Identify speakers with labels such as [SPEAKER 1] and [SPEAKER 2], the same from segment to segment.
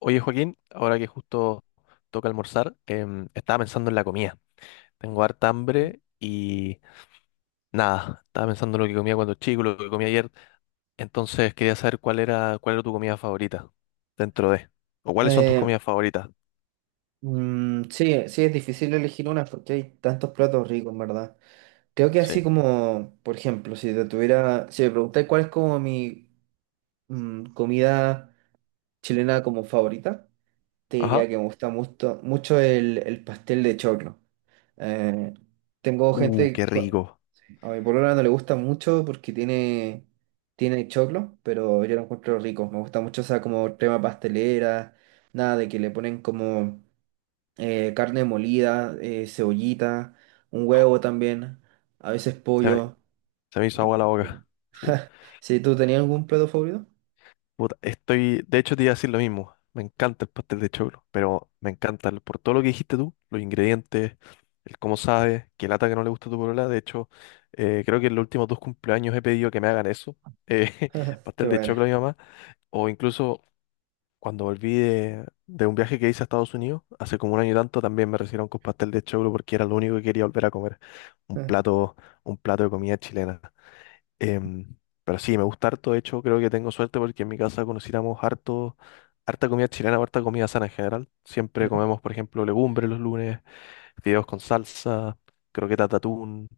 [SPEAKER 1] Oye, Joaquín, ahora que justo toca almorzar, estaba pensando en la comida. Tengo harta hambre y nada, estaba pensando en lo que comía cuando chico, lo que comía ayer. Entonces quería saber cuál era tu comida favorita dentro de, o cuáles son tus
[SPEAKER 2] Eh,
[SPEAKER 1] comidas favoritas.
[SPEAKER 2] mm, sí, sí, es difícil elegir una porque hay tantos platos ricos, en verdad. Creo que así
[SPEAKER 1] Sí.
[SPEAKER 2] como, por ejemplo, si me preguntáis cuál es como mi comida chilena como favorita, te
[SPEAKER 1] Ajá.
[SPEAKER 2] diría que me gusta mucho, mucho el pastel de choclo. Eh, Tengo
[SPEAKER 1] Qué
[SPEAKER 2] gente,
[SPEAKER 1] rico.
[SPEAKER 2] a mi polola no le gusta mucho porque tiene choclo, pero yo lo encuentro rico. Me gusta mucho esa como crema pastelera, nada de que le ponen como carne molida, cebollita, un huevo también, a veces
[SPEAKER 1] Se me,
[SPEAKER 2] pollo.
[SPEAKER 1] se me hizo
[SPEAKER 2] em,
[SPEAKER 1] agua la boca. Sí.
[SPEAKER 2] ¿Sí tú tenías algún plato favorito?
[SPEAKER 1] Puta, estoy, de hecho te iba a decir lo mismo. Me encanta el pastel de choclo, pero me encanta por todo lo que dijiste tú, los ingredientes, el cómo sabes, qué lata que no le gusta a tu polola. De hecho, creo que en los últimos dos cumpleaños he pedido que me hagan eso, eh,
[SPEAKER 2] Qué
[SPEAKER 1] pastel de
[SPEAKER 2] bueno.
[SPEAKER 1] choclo a mi mamá. O incluso cuando volví de un viaje que hice a Estados Unidos, hace como un año y tanto, también me recibieron con pastel de choclo porque era lo único que quería volver a comer. Un plato, un plato de comida chilena. Em, pero sí, me gusta harto. De hecho, creo que tengo suerte porque en mi casa conociéramos harto, harta comida chilena, harta comida sana en general. Siempre comemos, por ejemplo, legumbres los lunes, fideos con salsa, croquetas de atún,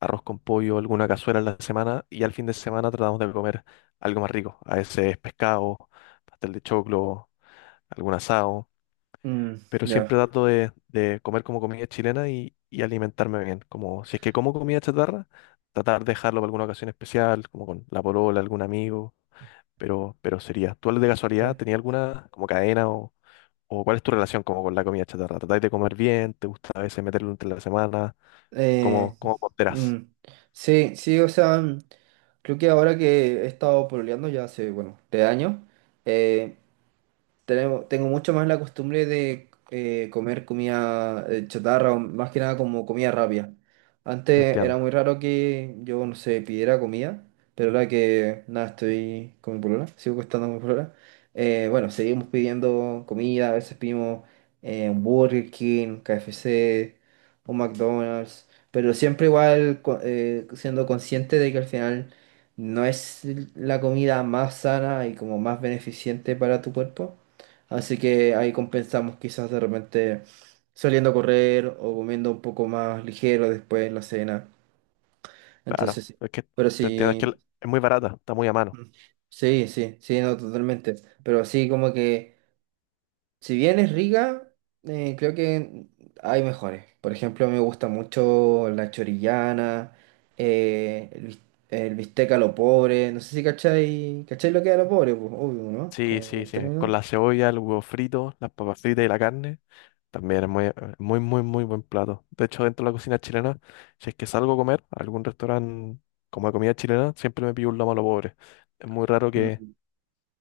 [SPEAKER 1] arroz con pollo, alguna cazuela en la semana. Y al fin de semana tratamos de comer algo más rico. A veces pescado, pastel de choclo, algún asado,
[SPEAKER 2] Mm,
[SPEAKER 1] pero
[SPEAKER 2] ya,
[SPEAKER 1] siempre trato de comer como comida chilena y alimentarme bien. Como si es que como comida chatarra, tratar de dejarlo para alguna ocasión especial, como con la polola, algún amigo, pero sería. ¿Tú de casualidad
[SPEAKER 2] ya.
[SPEAKER 1] tenías alguna como cadena o cuál es tu relación como con la comida chatarra? ¿Tratáis de comer bien? ¿Te gusta a veces meterlo entre la semana?
[SPEAKER 2] Eh,
[SPEAKER 1] Cómo ponderás?
[SPEAKER 2] mm, sí, sí, o sea, creo que ahora que he estado pololeando ya hace, bueno, 3 años, tengo mucho más la costumbre de comer comida chatarra, o más que nada como comida rápida. Antes era
[SPEAKER 1] Entiendo.
[SPEAKER 2] muy raro que yo, no sé, pidiera comida, pero ahora que nada, estoy con mi polola, sigo costando con mi polola. Bueno, seguimos pidiendo comida, a veces pedimos un Burger King, KFC, un McDonald's, pero siempre igual siendo consciente de que al final no es la comida más sana y como más beneficiente para tu cuerpo. Así que ahí compensamos quizás de repente saliendo a correr o comiendo un poco más ligero después en la cena.
[SPEAKER 1] Claro,
[SPEAKER 2] Entonces, sí,
[SPEAKER 1] es que
[SPEAKER 2] pero
[SPEAKER 1] te entiendo, es que
[SPEAKER 2] sí,
[SPEAKER 1] es muy barata, está muy a mano.
[SPEAKER 2] mm, sí, sí, sí, no, totalmente. Pero así como que, si bien es rica, creo que hay mejores. Por ejemplo, me gusta mucho la chorillana, eh, el, bis- el bistec a lo pobre. No sé si cachai lo que es a lo pobre, pues, obvio, ¿no?
[SPEAKER 1] Sí,
[SPEAKER 2] Como
[SPEAKER 1] sí,
[SPEAKER 2] el
[SPEAKER 1] sí. Con
[SPEAKER 2] término.
[SPEAKER 1] la cebolla, el huevo frito, las papas fritas y la carne. También es muy, muy, muy, muy buen plato. De hecho, dentro de la cocina chilena, si es que salgo a comer a algún restaurante como de comida chilena, siempre me pido un lomo a lo pobre. Es muy raro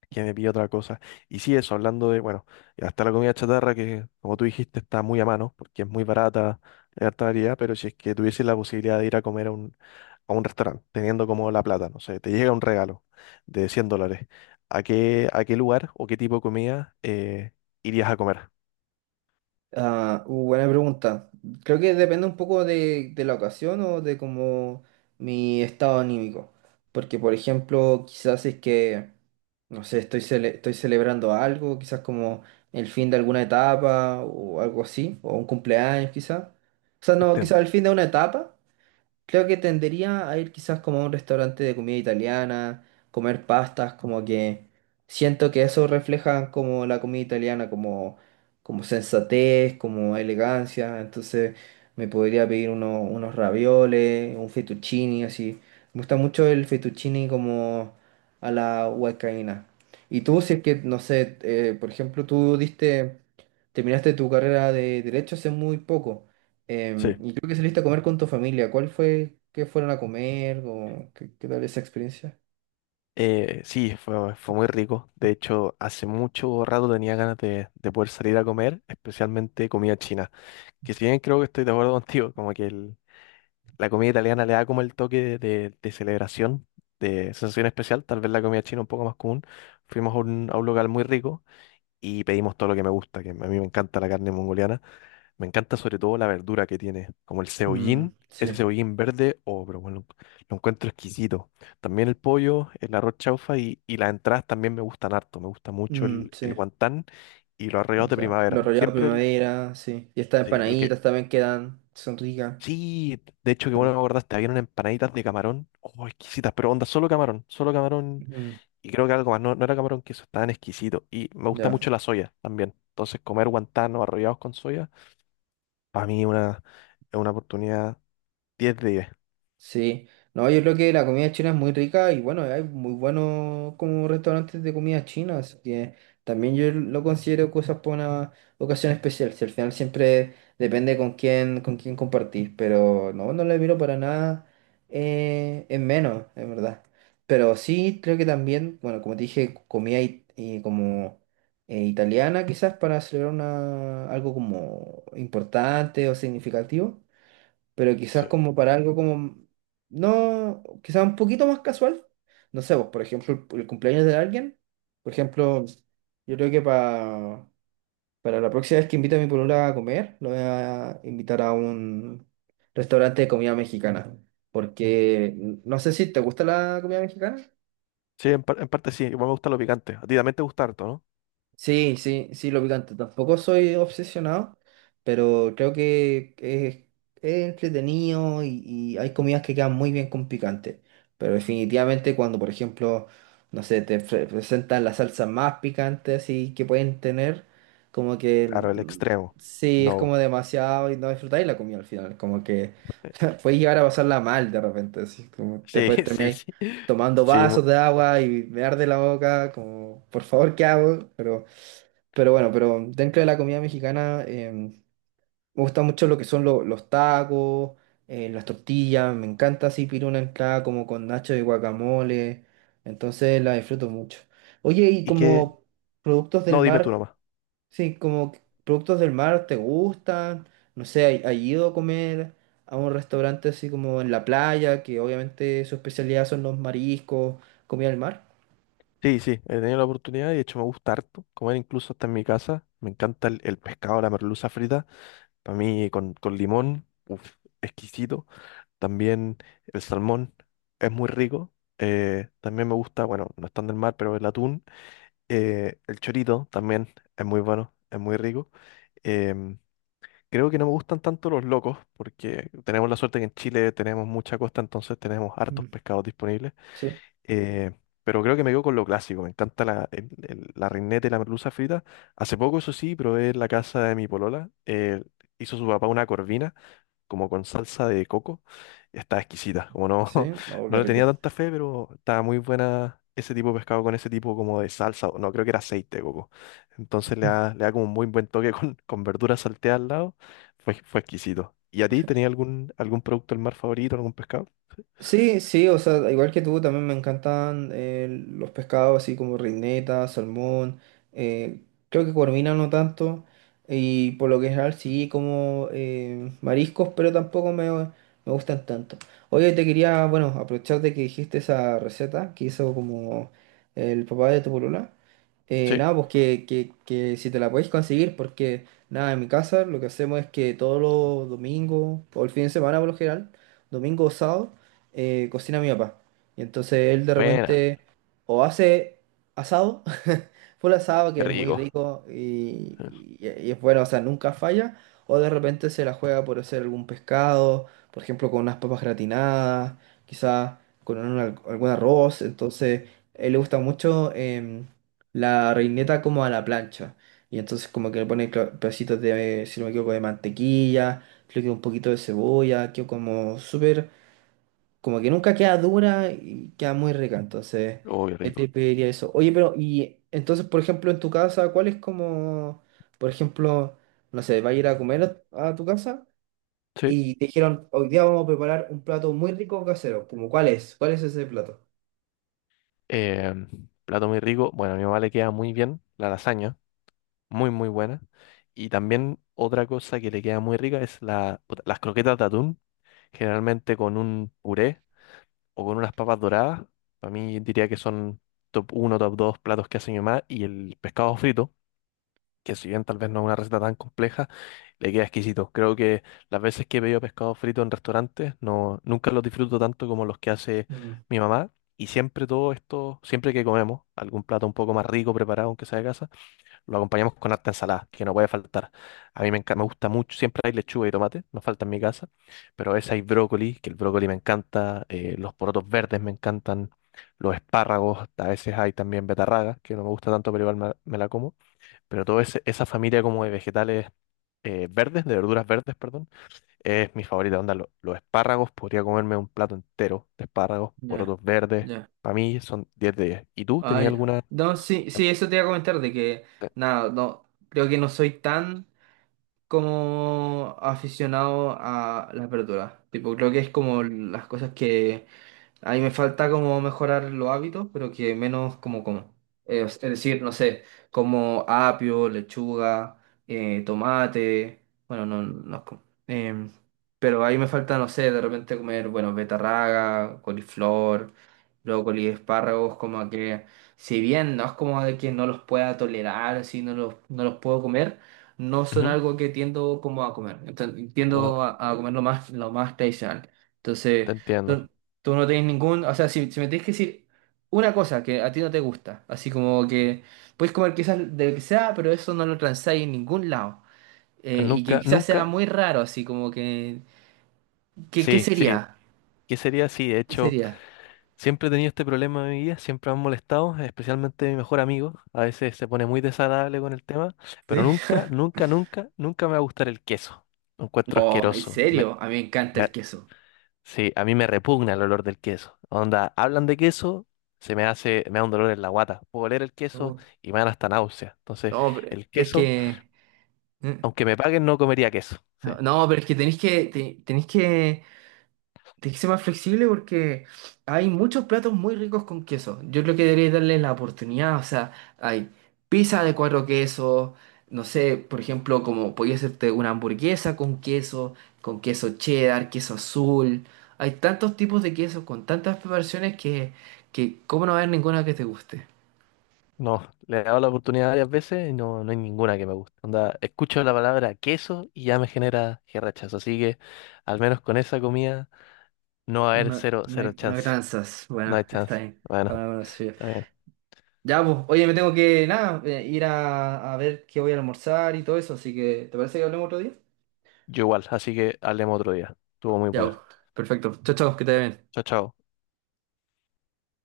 [SPEAKER 1] que me pida otra cosa. Y sí, eso, hablando de, bueno, y hasta la comida chatarra, que como tú dijiste, está muy a mano, porque es muy barata, hay harta variedad, pero si es que tuviese la posibilidad de ir a comer a a un restaurante, teniendo como la plata, no sé, te llega un regalo de 100 dólares, a qué lugar o qué tipo de comida irías a comer?
[SPEAKER 2] Ah, buena pregunta. Creo que depende un poco de la ocasión o de como mi estado anímico. Porque, por ejemplo, quizás si es que, no sé, estoy celebrando algo, quizás como el fin de alguna etapa o algo así, o un cumpleaños quizás. O sea, no, quizás
[SPEAKER 1] Entiendo.
[SPEAKER 2] el fin de una etapa. Creo que tendería a ir quizás como a un restaurante de comida italiana, comer pastas, como que siento que eso refleja como la comida italiana, como sensatez, como elegancia. Entonces me podría pedir unos ravioles, un fettuccini, así. Me gusta mucho el fettuccini como a la huancaína. Y tú, si es que, no sé, por ejemplo, tú terminaste tu carrera de derecho hace muy poco.
[SPEAKER 1] Sí.
[SPEAKER 2] Y creo que saliste a comer con tu familia. ¿Cuál fue? ¿Qué fueron a comer? ¿O qué tal esa experiencia?
[SPEAKER 1] Sí, fue muy rico. De hecho, hace mucho rato tenía ganas de poder salir a comer, especialmente comida china. Que si bien creo que estoy de acuerdo contigo, como que la comida italiana le da como el toque de celebración, de sensación especial, tal vez la comida china un poco más común. Fuimos a a un local muy rico y pedimos todo lo que me gusta, que a mí me encanta la carne mongoliana. Me encanta sobre todo la verdura que tiene, como el cebollín,
[SPEAKER 2] Mm,
[SPEAKER 1] ese
[SPEAKER 2] sí.
[SPEAKER 1] cebollín verde, oh, pero bueno, lo encuentro exquisito. También el pollo, el arroz chaufa y las entradas también me gustan harto. Me gusta mucho
[SPEAKER 2] Mm,
[SPEAKER 1] el
[SPEAKER 2] sí.
[SPEAKER 1] guantán y los arreglos de
[SPEAKER 2] Aguanta. Los
[SPEAKER 1] primavera.
[SPEAKER 2] rallados
[SPEAKER 1] Siempre el,
[SPEAKER 2] primavera, sí. Y estas
[SPEAKER 1] sí, el
[SPEAKER 2] empanaditas
[SPEAKER 1] que...
[SPEAKER 2] también quedan. Son ricas.
[SPEAKER 1] Sí, de hecho, que bueno
[SPEAKER 2] También.
[SPEAKER 1] me acordaste, habían unas empanaditas de camarón, oh, exquisitas, pero onda, solo camarón, solo camarón.
[SPEAKER 2] Mm,
[SPEAKER 1] Y creo que algo más, no, no era camarón queso, estaban exquisito. Y me gusta
[SPEAKER 2] ya.
[SPEAKER 1] mucho la soya también. Entonces, comer guantán arrollados con soya, para mí una, es una oportunidad 10 de 10.
[SPEAKER 2] Sí, no, yo creo que la comida china es muy rica y bueno, hay muy buenos como restaurantes de comida china, así que también yo lo considero cosas para una ocasión especial, si al final siempre depende con quién compartir, pero no, no le miro para nada en menos, en verdad. Pero sí, creo que también, bueno, como te dije, comida y como italiana quizás para celebrar una, algo como importante o significativo, pero quizás
[SPEAKER 1] Sí,
[SPEAKER 2] como para algo como, no, quizás un poquito más casual. No sé, vos por ejemplo, el cumpleaños de alguien, por ejemplo, yo creo que para la próxima vez que invite a mi polola a comer, lo voy a invitar a un restaurante de comida mexicana, porque no sé si te gusta la comida mexicana.
[SPEAKER 1] sí en, en parte sí, igual me gusta lo picante. A ti también te gusta harto, ¿no?
[SPEAKER 2] Sí, sí, sí, lo picante. Tampoco soy obsesionado, pero creo que es entretenido y hay comidas que quedan muy bien con picante. Pero definitivamente cuando, por ejemplo, no sé, te presentan las salsas más picantes y que pueden tener, como que
[SPEAKER 1] Claro, el
[SPEAKER 2] mm,
[SPEAKER 1] extremo.
[SPEAKER 2] sí, es como
[SPEAKER 1] No.
[SPEAKER 2] demasiado y no disfrutáis la comida al final. Como que
[SPEAKER 1] eh,
[SPEAKER 2] puedes llegar a pasarla mal de repente, así como
[SPEAKER 1] Sí,
[SPEAKER 2] después
[SPEAKER 1] sí,
[SPEAKER 2] termináis
[SPEAKER 1] sí.
[SPEAKER 2] tomando
[SPEAKER 1] Sí,
[SPEAKER 2] vasos de agua y me arde la boca, como, por favor, ¿qué hago? Pero bueno, pero dentro de la comida mexicana me gusta mucho lo que son los tacos, las tortillas, me encanta así pedir una entrada como con nacho de guacamole, entonces la disfruto mucho. Oye, y
[SPEAKER 1] y que...
[SPEAKER 2] como productos del
[SPEAKER 1] No, dime tú
[SPEAKER 2] mar,
[SPEAKER 1] nomás.
[SPEAKER 2] sí, productos del mar, ¿te gustan? No sé, ¿has ido a comer a un restaurante así como en la playa, que obviamente su especialidad son los mariscos, comida del mar?
[SPEAKER 1] Sí, sí, he tenido la oportunidad y de hecho me gusta harto comer incluso hasta en mi casa. Me encanta el pescado, la merluza frita. Para mí con limón, uf, exquisito. También el salmón es muy rico. También me gusta, bueno, no es tan del mar, pero el atún. El chorito también es muy bueno, es muy rico. Em, creo que no me gustan tanto los locos, porque tenemos la suerte que en Chile tenemos mucha costa, entonces tenemos hartos
[SPEAKER 2] Mm.
[SPEAKER 1] pescados disponibles.
[SPEAKER 2] Sí,
[SPEAKER 1] Eh, pero creo que me quedo con lo clásico. Me encanta la, la reineta y la merluza frita. Hace poco, eso sí, probé en la casa de mi polola. Hizo su papá una corvina como con salsa de coco. Está exquisita. Como no,
[SPEAKER 2] sí, no,
[SPEAKER 1] no
[SPEAKER 2] qué
[SPEAKER 1] le
[SPEAKER 2] rico.
[SPEAKER 1] tenía tanta fe, pero estaba muy buena ese tipo de pescado con ese tipo como de salsa. O no, creo que era aceite de coco. Entonces le da como un muy buen toque con verduras salteadas al lado. Fue exquisito. ¿Y a ti tenías algún, algún producto del mar favorito, algún pescado?
[SPEAKER 2] Sí, sí, o sea, igual que tú, también me encantan los pescados así como reineta, salmón, eh, creo que corvina no tanto, y por lo que general sí como mariscos, pero tampoco me gustan tanto. Oye, te quería, bueno, aprovechar de que dijiste esa receta que hizo como el papá de tu polola,
[SPEAKER 1] Sí.
[SPEAKER 2] nada, pues que si te la podéis conseguir, porque nada, en mi casa lo que hacemos es que todos los domingos, o el fin de semana por lo general, domingo o sábado, cocina mi papá. Y entonces él de
[SPEAKER 1] Buena.
[SPEAKER 2] repente o hace asado, full asado
[SPEAKER 1] Qué
[SPEAKER 2] que es muy
[SPEAKER 1] rico.
[SPEAKER 2] rico y,
[SPEAKER 1] Sí.
[SPEAKER 2] y- y es bueno, o sea, nunca falla, o de repente se la juega por hacer algún pescado, por ejemplo, con unas papas gratinadas, quizás con un algún arroz. Entonces, a él le gusta mucho la reineta como a la plancha. Y entonces como que le pone pedacitos de, si no me equivoco, de mantequilla, creo que un poquito de cebolla, que como súper como que nunca queda dura y queda muy rica, entonces
[SPEAKER 1] Oh, qué
[SPEAKER 2] ahí te
[SPEAKER 1] rico.
[SPEAKER 2] pediría eso. Oye, pero y entonces, por ejemplo, en tu casa, ¿cuál es como, por ejemplo, no sé, vas a ir a comer a tu casa
[SPEAKER 1] Sí.
[SPEAKER 2] y te dijeron, hoy día vamos a preparar un plato muy rico casero, como cuál es? ¿Cuál es ese plato?
[SPEAKER 1] Em, plato muy rico. Bueno, a mi mamá le queda muy bien la lasaña. Muy, muy buena. Y también otra cosa que le queda muy rica es la, puta, las croquetas de atún, generalmente con un puré o con unas papas doradas. Para mí diría que son top uno top 2 platos que hace mi mamá. Y el pescado frito, que si bien tal vez no es una receta tan compleja, le queda exquisito. Creo que las veces que he pedido pescado frito en restaurantes, no, nunca los disfruto tanto como los que hace
[SPEAKER 2] Mm,
[SPEAKER 1] mi mamá. Y siempre todo esto, siempre que comemos algún plato un poco más rico preparado, aunque sea de casa, lo acompañamos con harta ensalada, que no puede faltar. A mí me encanta, me gusta mucho, siempre hay lechuga y tomate, no falta en mi casa, pero a veces hay brócoli, que el brócoli me encanta, los porotos verdes me encantan, los espárragos, a veces hay también betarragas, que no me gusta tanto, pero igual me la como. Pero toda esa familia como de vegetales verdes, de verduras verdes, perdón, es mi favorita. Onda, los espárragos, podría comerme un plato entero de espárragos,
[SPEAKER 2] ya,
[SPEAKER 1] porotos verdes,
[SPEAKER 2] ya.
[SPEAKER 1] para mí son 10 de 10. ¿Y tú
[SPEAKER 2] Ah,
[SPEAKER 1] tenías
[SPEAKER 2] ya.
[SPEAKER 1] alguna...
[SPEAKER 2] No, sí, sí, eso te iba a comentar de que, nada, no, creo que no soy tan como aficionado a las verduras. Tipo, creo que es como las cosas que ahí me falta como mejorar los hábitos, pero que menos como. Es decir, no sé, como apio, lechuga, tomate. Bueno, no, no es pero ahí me falta, no sé, de repente comer, bueno, betarraga, coliflor, brócoli, espárragos, como que si bien no es como de que no los pueda tolerar, así no los puedo comer, no son
[SPEAKER 1] Ujú,
[SPEAKER 2] algo que tiendo como a comer. Enten-
[SPEAKER 1] Omar,
[SPEAKER 2] tiendo a comer lo más tradicional.
[SPEAKER 1] te
[SPEAKER 2] Entonces,
[SPEAKER 1] entiendo.
[SPEAKER 2] tú, tú no tenés ningún, o sea, si me tenés que decir una cosa que a ti no te gusta, así como que puedes comer quizás de lo que sea, pero eso no lo transáis en ningún lado. Y que
[SPEAKER 1] Nunca,
[SPEAKER 2] quizás sea
[SPEAKER 1] nunca,
[SPEAKER 2] muy raro, así como que, ¿qué
[SPEAKER 1] sí, sí,
[SPEAKER 2] sería?
[SPEAKER 1] ¿qué sería? Sí, de
[SPEAKER 2] ¿Qué
[SPEAKER 1] hecho,
[SPEAKER 2] sería?
[SPEAKER 1] siempre he tenido este problema en mi vida, siempre me han molestado, especialmente mi mejor amigo, a veces se pone muy desagradable con el tema, pero
[SPEAKER 2] ¿Sí?
[SPEAKER 1] nunca, nunca, nunca, nunca me va a gustar el queso, lo encuentro
[SPEAKER 2] Oh, ¿en
[SPEAKER 1] asqueroso,
[SPEAKER 2] serio? A mí me encanta
[SPEAKER 1] me-
[SPEAKER 2] el queso.
[SPEAKER 1] sí, a mí me repugna el olor del queso, onda, hablan de queso, se me hace, me da un dolor en la guata, puedo oler el queso
[SPEAKER 2] No,
[SPEAKER 1] y me dan hasta náusea, entonces,
[SPEAKER 2] no, pero
[SPEAKER 1] el
[SPEAKER 2] es
[SPEAKER 1] queso,
[SPEAKER 2] que... mm,
[SPEAKER 1] aunque me paguen, no comería queso, sí.
[SPEAKER 2] No, no, pero es que tenéis que, te- tenéis que ser más flexible porque hay muchos platos muy ricos con queso. Yo creo que deberíais darle la oportunidad. O sea, hay pizza de cuatro quesos. No sé, por ejemplo, como podía hacerte una hamburguesa con queso cheddar, queso azul. Hay tantos tipos de quesos con tantas preparaciones que cómo no va a haber ninguna que te guste.
[SPEAKER 1] No, le he dado la oportunidad varias veces y no, no hay ninguna que me guste. Onda, escucho la palabra queso y ya me genera que rechazo. Así que al menos con esa comida no va a haber
[SPEAKER 2] No,
[SPEAKER 1] cero,
[SPEAKER 2] no
[SPEAKER 1] cero
[SPEAKER 2] hay, no hay
[SPEAKER 1] chance.
[SPEAKER 2] tranzas.
[SPEAKER 1] No hay
[SPEAKER 2] Bueno, está
[SPEAKER 1] chance.
[SPEAKER 2] bien.
[SPEAKER 1] Bueno,
[SPEAKER 2] Cada uno lo suyo.
[SPEAKER 1] está bien.
[SPEAKER 2] Ya, pues, oye, me tengo que, nada, ir a ver qué voy a almorzar y todo eso, así que, ¿te parece que hablemos otro día?
[SPEAKER 1] Yo igual, así que hablemos otro día. Estuvo muy
[SPEAKER 2] Ya, pues,
[SPEAKER 1] buena.
[SPEAKER 2] perfecto. Chao, chao, que te vaya bien.
[SPEAKER 1] Chao, chao.